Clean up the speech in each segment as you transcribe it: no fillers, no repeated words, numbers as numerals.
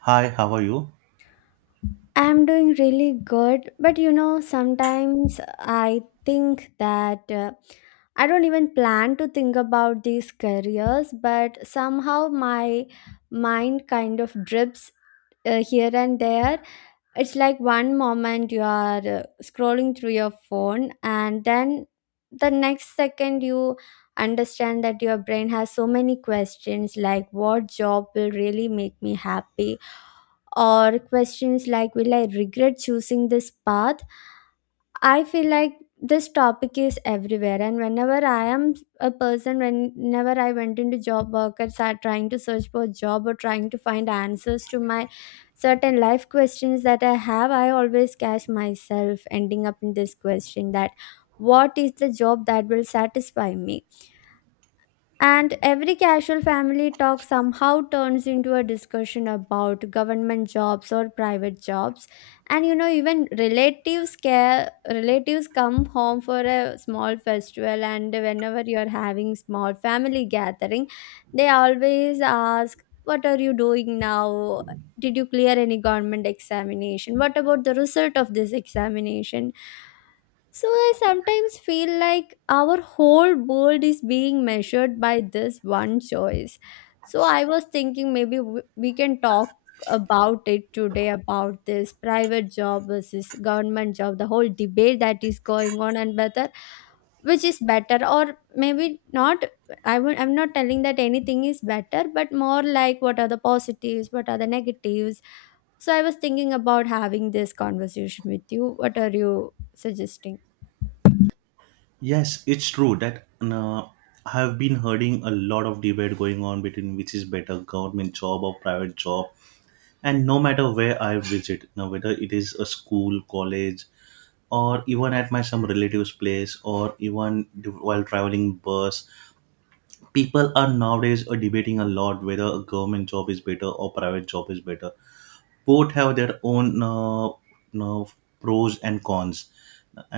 Hi, how are you? I'm doing really good, but sometimes I think that I don't even plan to think about these careers, but somehow my mind kind of drips here and there. It's like one moment you are scrolling through your phone and then the next second you understand that your brain has so many questions like what job will really make me happy, or questions like will I regret choosing this path. I feel like this topic is everywhere, and whenever I am a person, whenever I went into job workers are trying to search for a job or trying to find answers to my certain life questions that I have, I always catch myself ending up in this question that what is the job that will satisfy me? And every casual family talk somehow turns into a discussion about government jobs or private jobs. And even relatives care relatives come home for a small festival, and whenever you're having small family gathering, they always ask, What are you doing now? Did you clear any government examination? What about the result of this examination? So I sometimes feel like our whole world is being measured by this one choice. So I was thinking maybe we can talk about it today, about this private job versus government job, the whole debate that is going on, and whether which is better or maybe not. I'm not telling that anything is better, but more like what are the positives, what are the negatives. So I was thinking about having this conversation with you. What are you suggesting? Yes, it's true that I have been hearing a lot of debate going on between which is better, government job or private job. And no matter where I visit, now whether it is a school, college, or even at my some relatives' place, or even while traveling bus, people are nowadays debating a lot whether a government job is better or private job is better. Both have their own uh, pros and cons,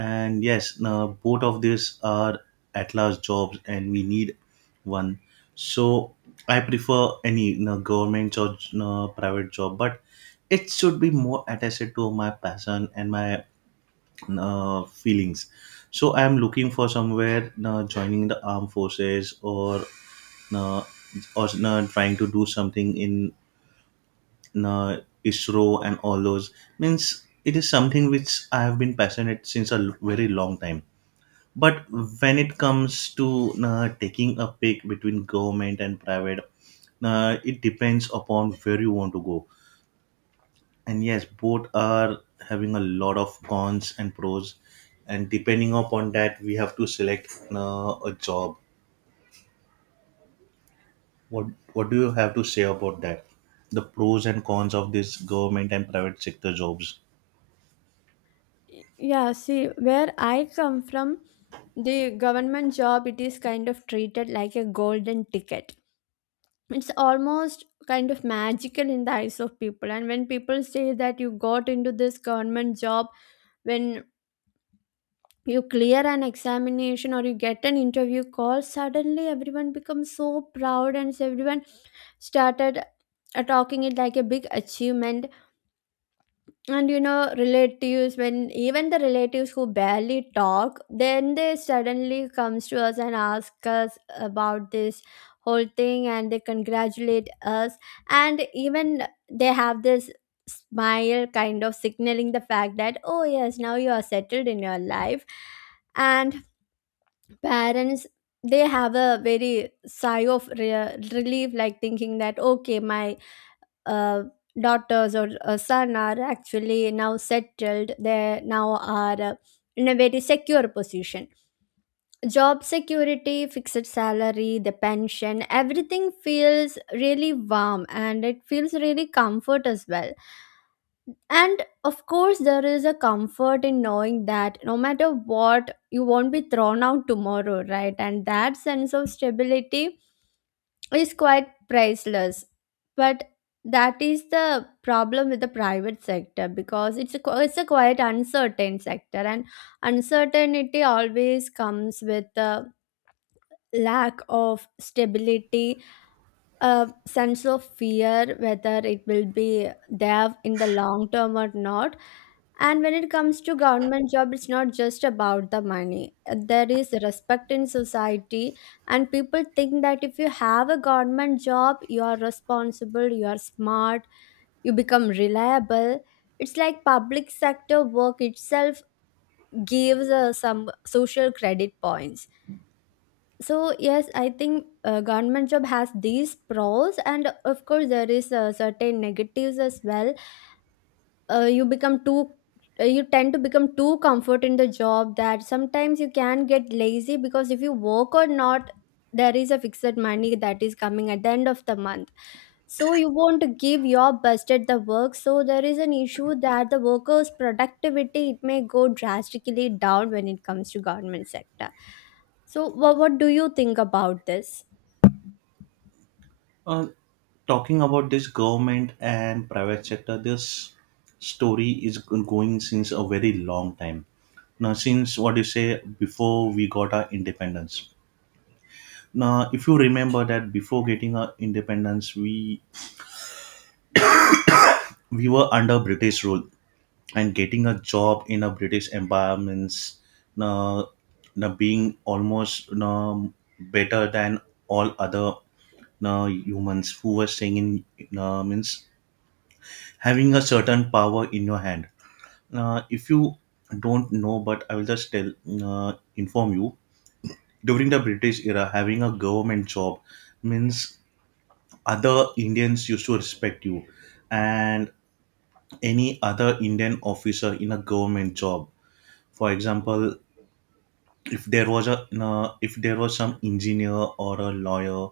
and yes, both of these are at last jobs and we need one. So I prefer any, you know, government or private job, but it should be more attached to my passion and my feelings. So I am looking for somewhere joining the armed forces uh, or trying to do something in uh, ISRO and all those. Means it is something which I have been passionate since a very long time. But when it comes to taking a pick between government and private, it depends upon where you want to go. And yes, both are having a lot of cons and pros. And depending upon that, we have to select a job. What What do you have to say about that? The pros and cons of this government and private sector jobs. Yeah, see, where I come from, the government job, it is kind of treated like a golden ticket. It's almost kind of magical in the eyes of people. And when people say that you got into this government job, when you clear an examination or you get an interview call, suddenly everyone becomes so proud, and everyone started talking it like a big achievement. And you know, relatives, when even the relatives who barely talk, then they suddenly comes to us and ask us about this whole thing, and they congratulate us. And even they have this smile kind of signaling the fact that, oh yes, now you are settled in your life. And parents, they have a very sigh of relief, like thinking that okay, my uh, daughters or a son are actually now settled, they now are in a very secure position. Job security, fixed salary, the pension, everything feels really warm and it feels really comfort as well. And of course there is a comfort in knowing that no matter what, you won't be thrown out tomorrow, right? And that sense of stability is quite priceless. But that is the problem with the private sector, because it's a quite uncertain sector, and uncertainty always comes with a lack of stability, a sense of fear whether it will be there in the long term or not. And when it comes to government job, it's not just about the money. There is respect in society, and people think that if you have a government job, you are responsible, you are smart, you become reliable. It's like public sector work itself gives some social credit points. So yes, I think government job has these pros, and of course there is certain negatives as well. You become too you tend to become too comfort in the job, that sometimes you can get lazy, because if you work or not, there is a fixed money that is coming at the end of the month. So you want to give your best at the work, so there is an issue that the workers productivity, it may go drastically down when it comes to government sector. So what do you think about this? Uh, Talking about this government and private sector, this story is going since a very long time. Now, since what you say before we got our independence. Now, if you remember that before getting our independence, we were under British rule, and getting a job in a British empire means now, now being almost now better than all other now humans who were staying in now means having a certain power in your hand. If you don't know, but I will just tell, inform you. During the British era, having a government job means other Indians used to respect you, and any other Indian officer in a government job. For example, if there was a if there was some engineer or a lawyer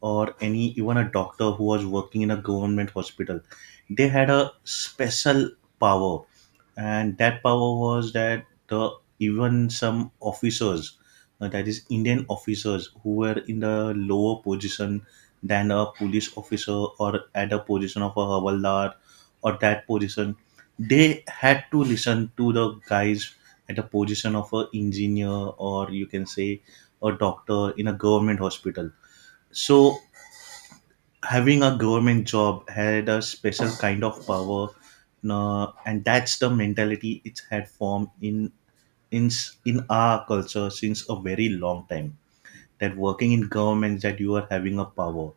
or any even a doctor who was working in a government hospital, they had a special power. And that power was that the even some officers, that is Indian officers who were in the lower position than a police officer or at a position of a havaldar or that position, they had to listen to the guys at a position of a engineer, or you can say a doctor in a government hospital. So having a government job had a special kind of power, no, and that's the mentality it's had formed in in our culture since a very long time, that working in government, that you are having a power.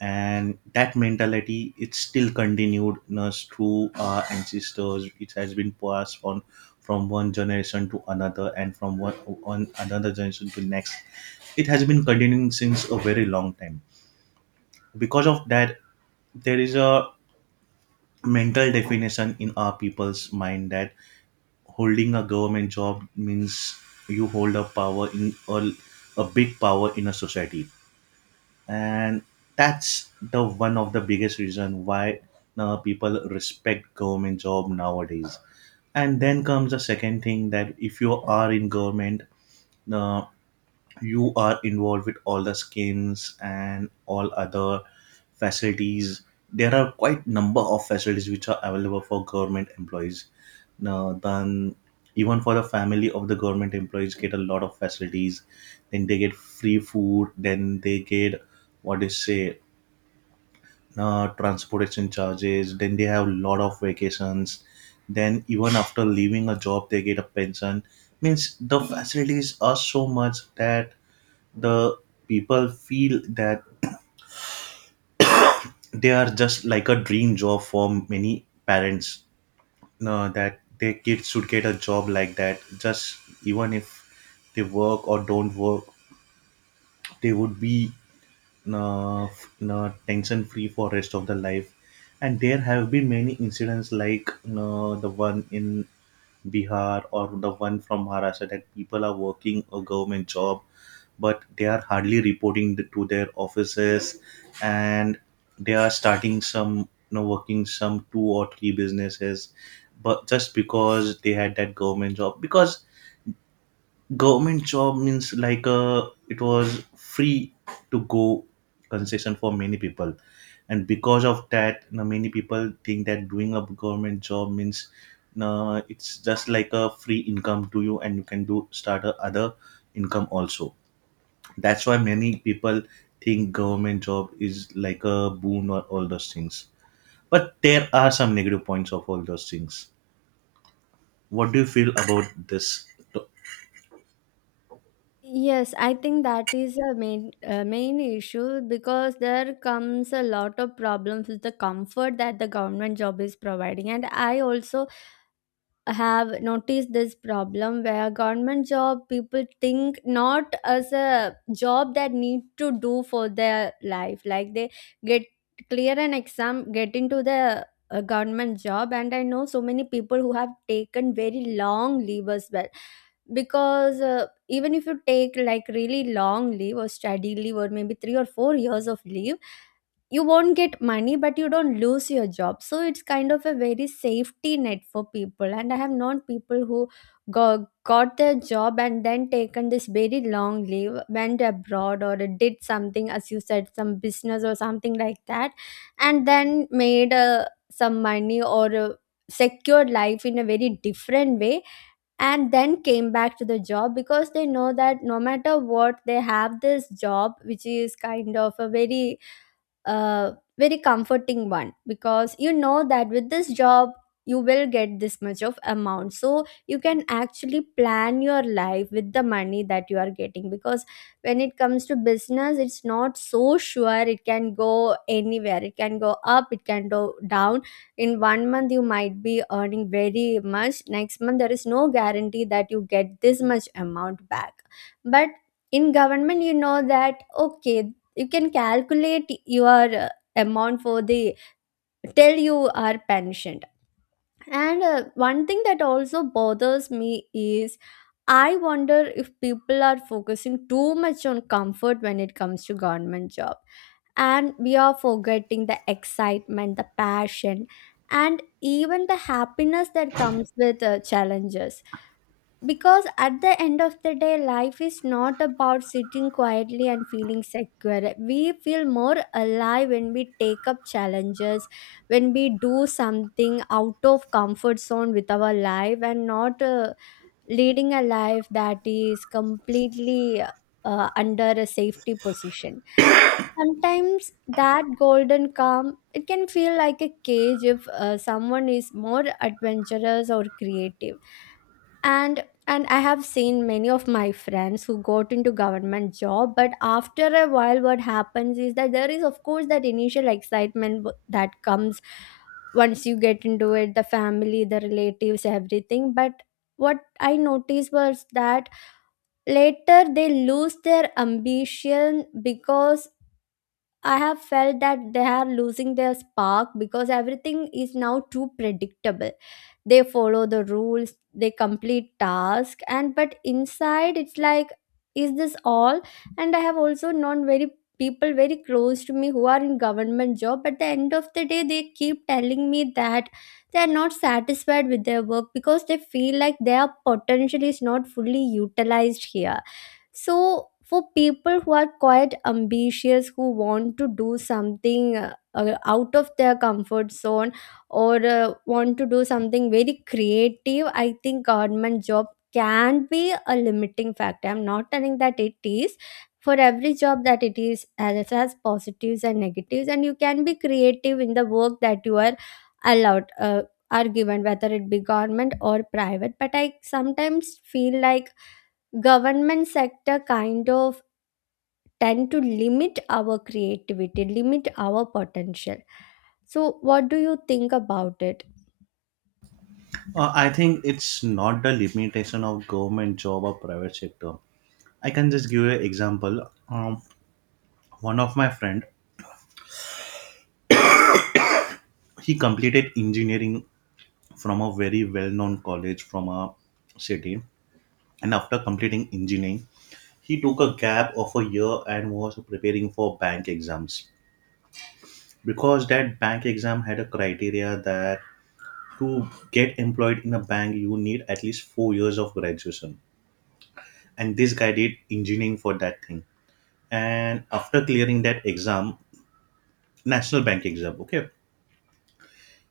And that mentality it's still continued, no, through our ancestors it has been passed on from one generation to another and from one on another generation to next. It has been continuing since a very long time. Because of that, there is a mental definition in our people's mind that holding a government job means you hold a power in a big power in a society. And that's the one of the biggest reason why now people respect government job nowadays. And then comes the second thing, that if you are in government, uh, you are involved with all the schemes and all other facilities. There are quite number of facilities which are available for government employees, now, then even for the family of the government employees get a lot of facilities. Then they get free food. Then they get what is say, transportation charges. Then they have a lot of vacations. Then even after leaving a job, they get a pension. Means the facilities are so much that the people feel that they are just like a dream job for many parents, no, that their kids should get a job like that. Just even if they work or don't work, they would be tension free for rest of the life. And there have been many incidents like the one in Bihar or the one from Maharashtra, that people are working a government job but they are hardly reporting to their offices, and they are starting some, you know, working some 2 or 3 businesses, but just because they had that government job, because government job means like, it was free to go concession for many people. And because of that, you know, many people think that doing a government job means, no, it's just like a free income to you and you can do start a other income also. That's why many people think government job is like a boon or all those things. But there are some negative points of all those things. What do you feel about this? Yes, I think that is a main issue, because there comes a lot of problems with the comfort that the government job is providing, and I also have noticed this problem where government job people think not as a job that need to do for their life, like they get, clear an exam, get into the government job. And I know so many people who have taken very long leave as well, because even if you take like really long leave or study leave or maybe 3 or 4 years of leave, you won't get money, but you don't lose your job. So it's kind of a very safety net for people, and I have known people who got, got their job and then taken this very long leave, went abroad or did something, as you said, some business or something like that, and then made some money or secured life in a very different way, and then came back to the job, because they know that no matter what, they have this job which is kind of a uh, very comforting one, because you know that with this job you will get this much of amount, so you can actually plan your life with the money that you are getting. Because when it comes to business, it's not so sure, it can go anywhere, it can go up, it can go down. In one month you might be earning very much, next month there is no guarantee that you get this much amount back. But in government, you know that okay, you can calculate your amount for the, till you are pensioned. And one thing that also bothers me is, I wonder if people are focusing too much on comfort when it comes to government job, and we are forgetting the excitement, the passion, and even the happiness that comes with challenges. Because at the end of the day, life is not about sitting quietly and feeling secure. We feel more alive when we take up challenges, when we do something out of comfort zone with our life, and not leading a life that is completely under a safety position. Sometimes that golden calm, it can feel like a cage if someone is more adventurous or creative. And I have seen many of my friends who got into government job, but after a while what happens is that there is of course that initial excitement that comes once you get into it, the family, the relatives, everything. But what I noticed was that later they lose their ambition, because I have felt that they are losing their spark, because everything is now too predictable. They follow the rules, they complete task, and but inside it's like, is this all? And I have also known very, people very close to me who are in government job. At the end of the day they keep telling me that they are not satisfied with their work, because they feel like their potential is not fully utilized here. So for people who are quite ambitious, who want to do something out of their comfort zone, or want to do something very creative, I think government job can be a limiting factor. I'm not telling that it is. For every job that it is, as it has positives and negatives, and you can be creative in the work that you are allowed, are given, whether it be government or private. But I sometimes feel like government sector kind of tend to limit our creativity, limit our potential. So what do you think about it? I think it's not the limitation of government job or private sector. I can just give you an example. um, One of my friend, he completed engineering from a very well-known college from a city. And after completing engineering, he took a gap of a year and was preparing for bank exams, because that bank exam had a criteria that to get employed in a bank you need at least 4 years of graduation. And this guy did engineering for that thing. And after clearing that exam, national bank exam, okay,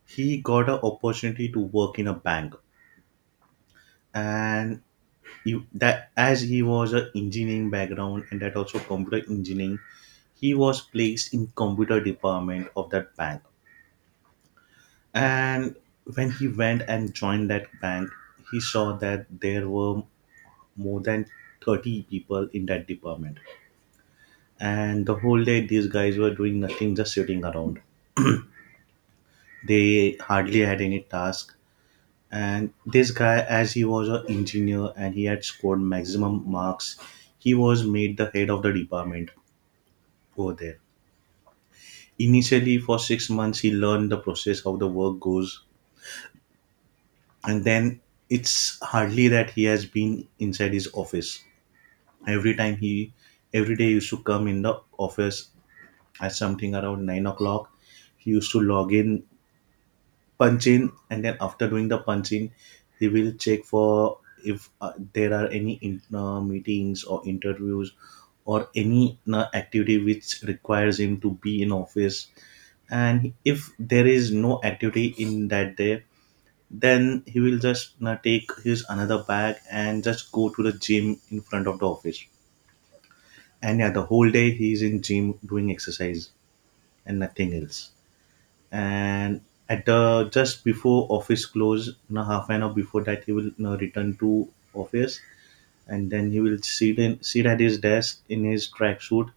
he got an opportunity to work in a bank. And you that as he was an engineering background, and that also computer engineering, he was placed in computer department of that bank. And when he went and joined that bank, he saw that there were more than 30 people in that department. And the whole day, these guys were doing nothing, just sitting around. They hardly had any task. And this guy, as he was an engineer and he had scored maximum marks, he was made the head of the department over there. Initially, for 6 months, he learned the process, how the work goes. And then it's hardly that he has been inside his office. Every time he, every day he used to come in the office at something around 9 o'clock. He used to log in, punch in, and then after doing the punch in, he will check for if there are any meetings or interviews or any activity which requires him to be in office. And if there is no activity in that day, then he will just take his another bag and just go to the gym in front of the office. And yeah, the whole day he's in gym doing exercise and nothing else. And at the just before office close, you know, 1/2 an hour before that, he will, you know, return to office, and then he will sit at his desk in his tracksuit,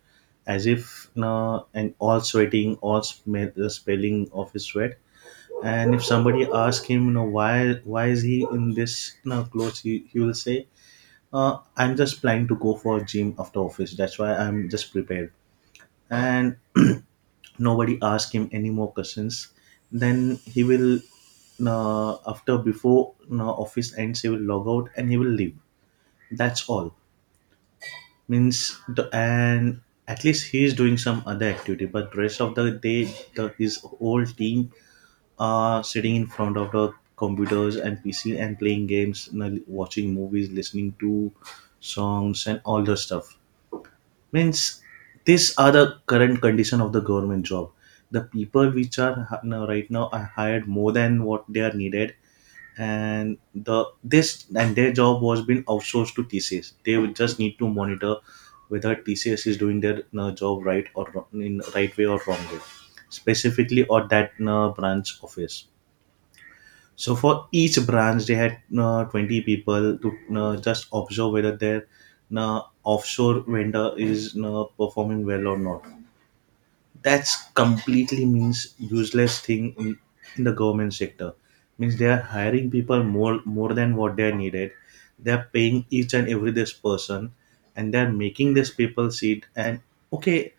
as if, you know, and all sweating, all smell, the spelling of his sweat. And if somebody asks him, you know, why is he in this, you know, clothes, he will say, I'm just planning to go for a gym after office, that's why I'm just prepared. And nobody ask him any more questions. Then he will, after before office ends, he will log out and he will leave. That's all. Means the, and at least he is doing some other activity, but rest of the day the, his whole team are sitting in front of the computers and pc and playing games, you know, watching movies, listening to songs and all the stuff. Means these are the current condition of the government job. The people which are now right now are hired more than what they are needed. And the this and their job was been outsourced to TCS. They would just need to monitor whether TCS is doing their job right or in right way or wrong way specifically or that branch office. So for each branch, they had 20 people to just observe whether their offshore vendor is performing well or not. That's completely means useless thing in the government sector. Means they are hiring people more than what they are needed. They are paying each and every this person, and they are making these people sit and okay.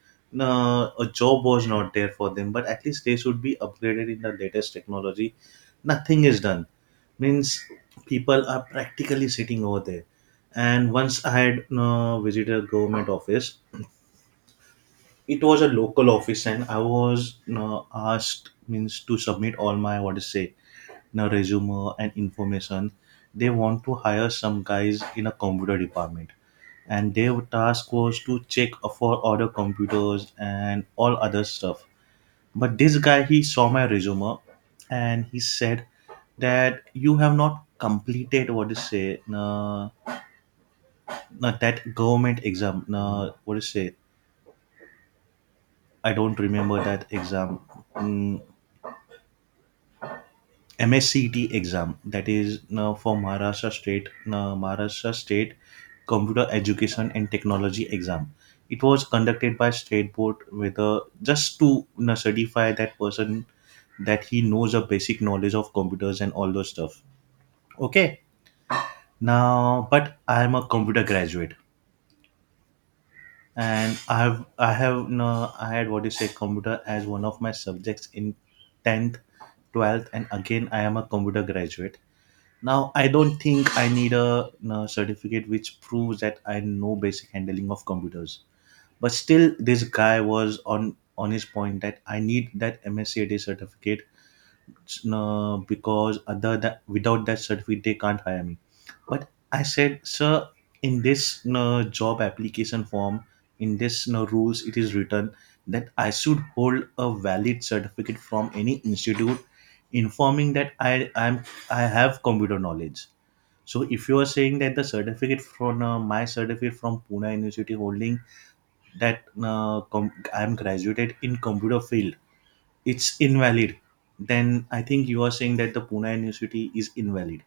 A job was not there for them, but at least they should be upgraded in the latest technology. Nothing is done, means people are practically sitting over there, and once I had visited a government office. It was a local office and I was asked, means, to submit all my, what is to say, you resume and information. They want to hire some guys in a computer department and their task was to check for other computers and all other stuff. But this guy, he saw my resume and he said that you have not completed, what to say, that government exam. What to say? I don't remember that exam. Mm, MSCT exam, that is for Maharashtra State Maharashtra State Computer Education and Technology exam. It was conducted by state board with a, just to you know, certify that person, that he knows a basic knowledge of computers and all those stuff. Okay, now but I am a computer graduate, and I have no I had what you say, computer as one of my subjects in 10th, 12th, and again I am a computer graduate. Now I don't think I need a, no, certificate which proves that I know basic handling of computers. But still this guy was on his point that I need that MSC certificate, no, because other that without that certificate they can't hire me. But I said, sir, in this, no, job application form, in this, no, rules, it is written that I should hold a valid certificate from any institute informing that I have computer knowledge. So if you are saying that the certificate from my certificate from Pune University holding that I am graduated in computer field, it's invalid, then I think you are saying that the Pune University is invalid.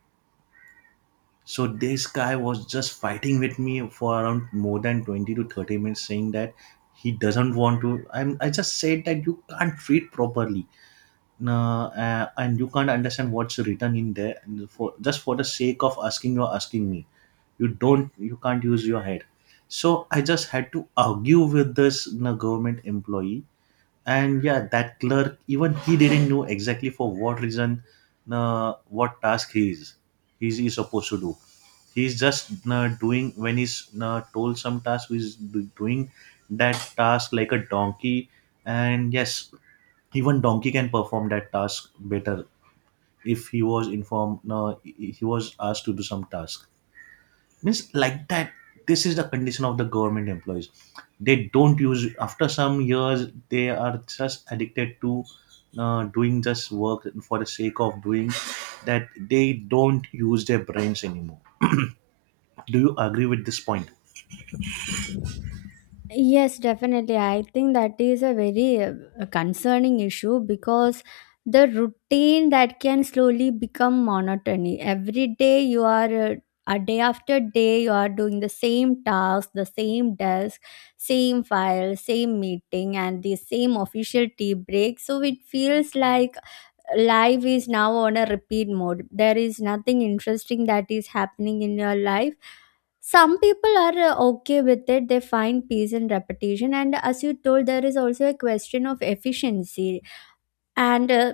So this guy was just fighting with me for around more than 20 to 30 minutes, saying that he doesn't want to I just said that you can't read properly. Nah, and you can't understand what's written in there, and for just for the sake of asking you're asking me, you don't, you can't use your head. So I just had to argue with this, you know, government employee. And yeah, that clerk, even he didn't know exactly for what reason what task he is, he's supposed to do. He's just doing when he's told some task, doing that task like a donkey. And yes, even donkey can perform that task better if he was informed, he was asked to do some task, means like that. This is the condition of the government employees. They don't use, after some years they are just addicted to doing just work for the sake of doing, that they don't use their brains anymore. Do you agree with this point? Yes, definitely, I think that is a very concerning issue, because the routine that can slowly become monotony. Every day you are A day after day you are doing the same task, the same desk, same file, same meeting, and the same official tea break. So it feels like life is now on a repeat mode, there is nothing interesting that is happening in your life. Some people are okay with it, they find peace in repetition, and as you told, there is also a question of efficiency. And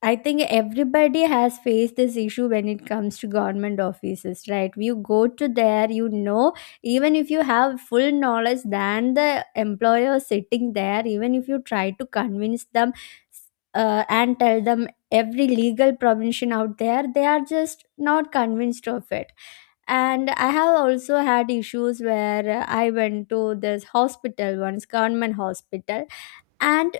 I think everybody has faced this issue when it comes to government offices, right? You go to there, you know, even if you have full knowledge than the employer sitting there, even if you try to convince them and tell them every legal provision out there, they are just not convinced of it. And I have also had issues where I went to this hospital once, government hospital, and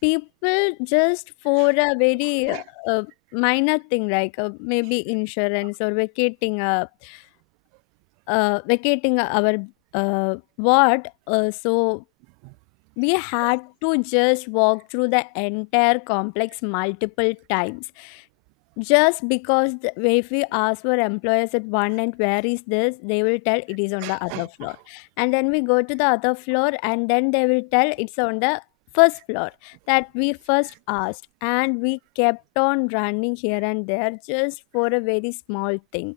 people just for a very uh, minor thing like maybe insurance or vacating a vacating our ward. So we had to just walk through the entire complex multiple times just because the, if we ask for employers at one end where is this, they will tell it is on the other floor, and then we go to the other floor and then they will tell it's on the first floor that we first asked, and we kept on running here and there just for a very small thing.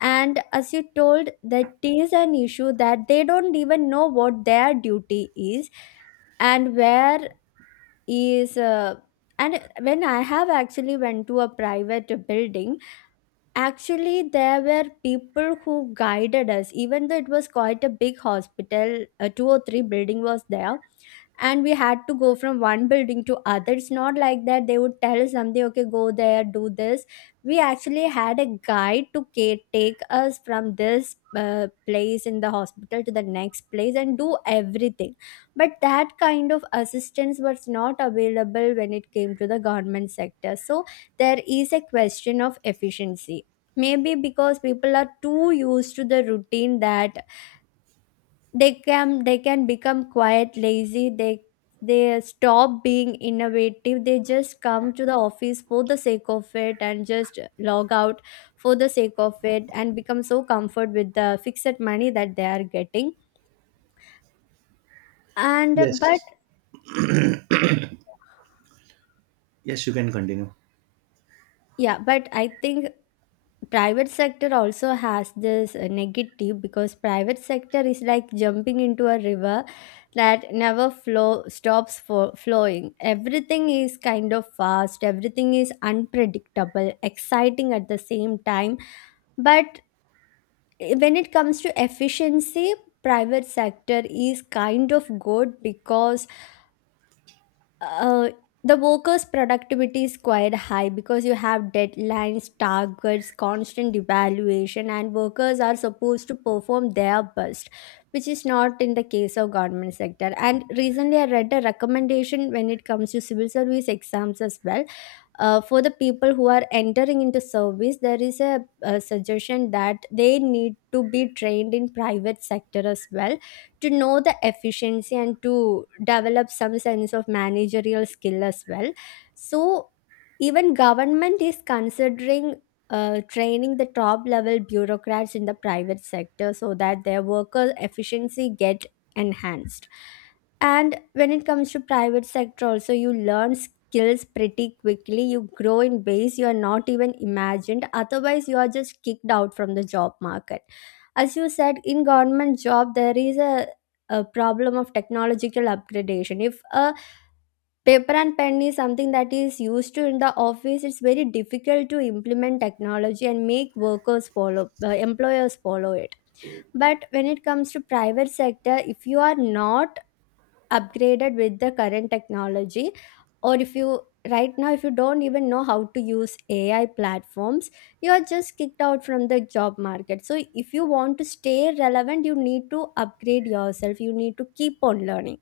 And as you told, that is an issue that they don't even know what their duty is and where is and when I have actually went to a private building. Actually, there were people who guided us, even though it was quite a big hospital. Two or three building was there, and we had to go from one building to other. It's not like that they would tell us something, okay, go there, do this. We actually had a guide to take us from this place in the hospital to the next place and do everything, but that kind of assistance was not available when it came to the government sector. So there is a question of efficiency. Maybe because people are too used to the routine that they can become quite lazy. They stop being innovative. They just come to the office for the sake of it and just log out for the sake of it and become so comfort with the fixed money that they are getting. And but Yes. Yes, you can continue. yeah, but I think private sector also has this negative, because private sector is like jumping into a river that never flow stops for flowing. Everything is kind of fast, everything is unpredictable, exciting at the same time. But when it comes to efficiency, private sector is kind of good because uh, the workers' productivity is quite high because you have deadlines, targets, constant evaluation, and workers are supposed to perform their best, which is not in the case of government sector. And recently, I read a recommendation when it comes to civil service exams as well. For the people who are entering into service, there is a suggestion that they need to be trained in private sector as well, to know the efficiency and to develop some sense of managerial skill as well. So even government is considering training the top level bureaucrats in the private sector so that their worker efficiency get enhanced. And when it comes to private sector also, you learn skills pretty quickly, you grow in ways you are not even imagined, otherwise you are just kicked out from the job market. As you said, in government job there is a problem of technological upgradation. If a paper and pen is something that is used to in the office, it's very difficult to implement technology and make workers follow employers follow it. But when it comes to private sector, if you are not upgraded with the current technology, or if you right now, if you don't even know how to use AI platforms, you are just kicked out from the job market. So if you want to stay relevant, you need to upgrade yourself, you need to keep on learning.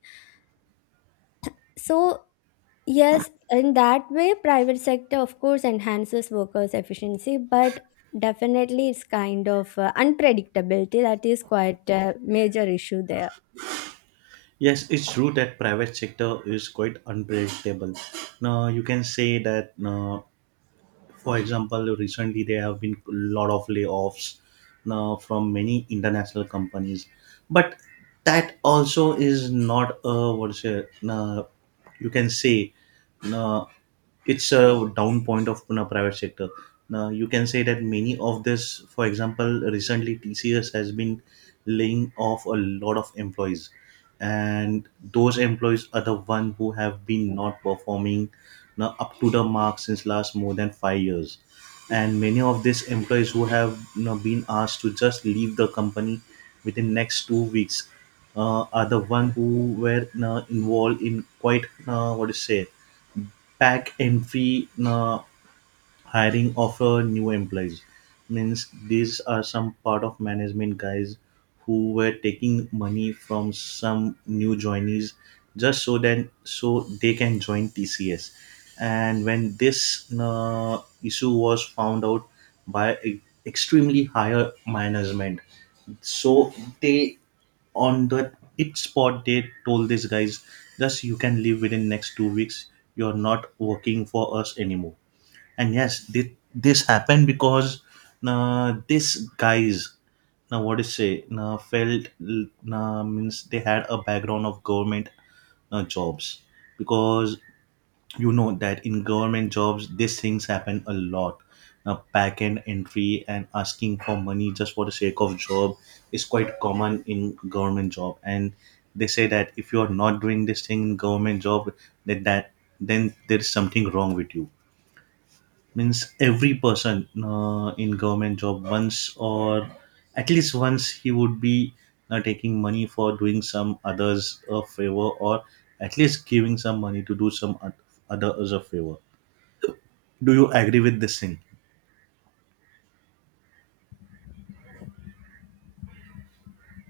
So yes, in that way private sector of course enhances workers efficiency, but definitely it's kind of unpredictability that is quite a major issue there. Yes, it's true that private sector is quite unpredictable. Now you can say that for example, recently there have been a lot of layoffs now from many international companies, but that also is not a, what's it, you can say, uh, it's a down point of Pune private sector. Now you can say that many of this, for example, recently TCS has been laying off a lot of employees, and those employees are the one who have been not performing now up to the mark since last more than 5 years. And many of these employees who have, you know, been asked to just leave the company within next 2 weeks are the one who were, you know, involved in quite what to say, pack empty fee hiring of new employees. Means these are some part of management guys who were taking money from some new joinees, just so that so they can join TCS. And when this issue was found out by extremely higher management, so they, on that it spot, they told these guys, thus you can leave within next 2 weeks. You're not working for us anymore. And yes, this happened because these guys, now what is say, now felt, now means they had a background of government jobs, because you know that in government jobs these things happen a lot. Now back end entry and asking for money just for the sake of job is quite common in government job. And they say that if you are not doing this thing in government job, that then there is something wrong with you. Means every person in government job, once, or at least once, he would be taking money for doing some others a favor, or at least giving some money to do some others a favor. Do you agree with this thing?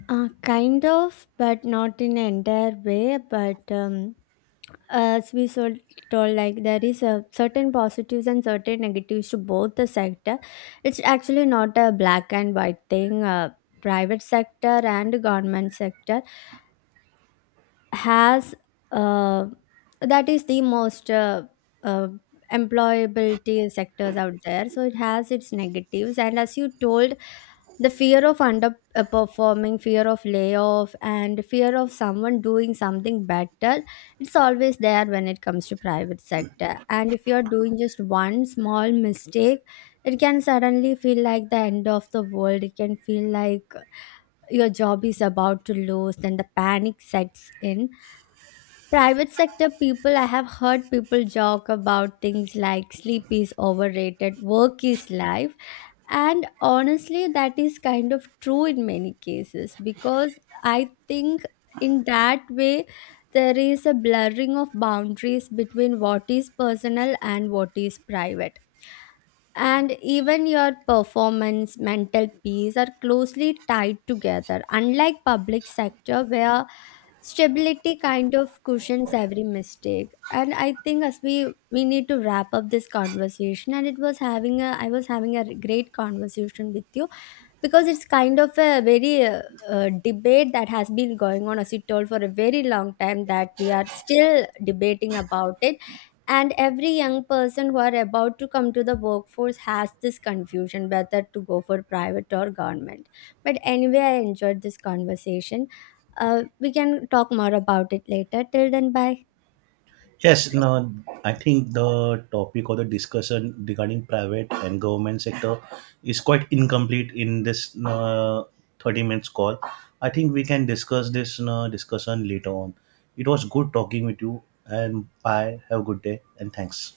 Kind of, but not in an entire way. But as we so told, like there is a certain positives and certain negatives to both the sector. It's actually not a black and white thing. Private sector and government sector has uh, that is the most uh, employability sectors out there. So it has its negatives, and as you told, the fear of underperforming, fear of layoff, and fear of someone doing something better, it's always there when it comes to private sector. And if you're doing just one small mistake, it can suddenly feel like the end of the world. It can feel like your job is about to lose, then the panic sets in. Private sector people, I have heard people joke about things like sleep is overrated, work is life, and honestly, that is kind of true in many cases, because I think in that way there is a blurring of boundaries between what is personal and what is private, and even your performance, mental peace are closely tied together, unlike public sector where stability kind of cushions every mistake. And I think as we need to wrap up this conversation. And it was having a I was having a great conversation with you, because it's kind of a very debate that has been going on, as you told, for a very long time, that we are still debating about it. And every young person who are about to come to the workforce has this confusion whether to go for private or government. But anyway, I enjoyed this conversation. We can talk more about it later. Till then, bye. Yes. No, I think the topic or the discussion regarding private and government sector is quite incomplete in this 30 minutes call. I think we can discuss this discussion later on. It was good talking with you, and bye. Have a good day, and thanks.